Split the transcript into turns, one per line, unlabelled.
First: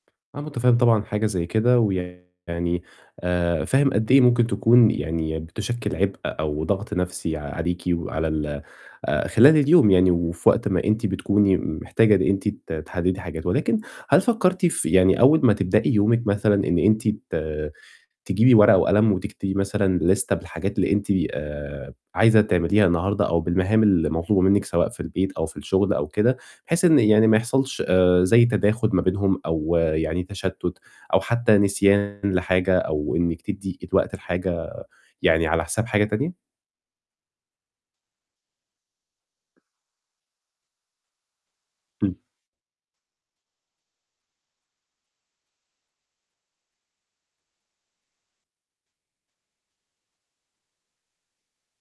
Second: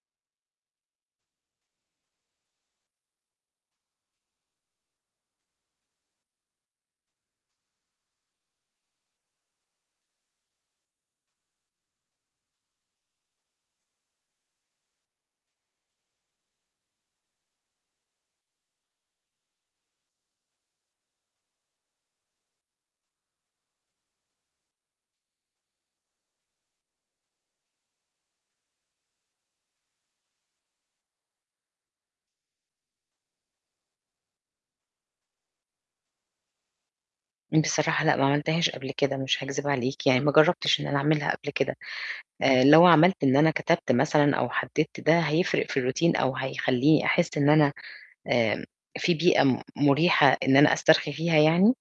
أنا مُتفهِّم طبعًا حاجة زي كده ويعني آآ فاهم قد إيه ممكن تكون يعني بتُشكِّل عِبء أو ضَغْط نَفْسي عليكِ وعلى ال آآ خلال اليوم يعني وفي وقت ما أنتِ بتكوني م محتاجة إن أنتِ ت تحدّدي حاجات ولكن هل فكّرتِ في يعني أول ما تبدئي يومِك مثلًا إن أنتِ ت تجيبي ورقة وقلم وتكتبي مثلًا ليستة بالحاجات اللي أنتِ آآ عايزة تعمليها النهارده أو بالمهام اللي مطلوبة منِّك سواء في البيت أو في الشُغل أو كده بحيث إن يعني ما يحصلش آآ زي تَداخُل ما بينهم أو يعني تشتُّت أو حتّى نسيان لحاجة أو إنِّك تدّي وقت لحاجة يعني على حساب حاجة تانية؟
بصراحة لأ، ما عملتهاش قبل كده مش هاكذب عليك، يعني ما جرّبتش إن أنا أعملها قبل كده.
إمم.
آآ لو عملت إن أنا كتبت مثلًا أو حدّدت ده، هيفرق في الRountine أو هيخلّيني أحس إن أنا آمم في بيئة م مُريحة إن أنا أسترخي فيها يعني؟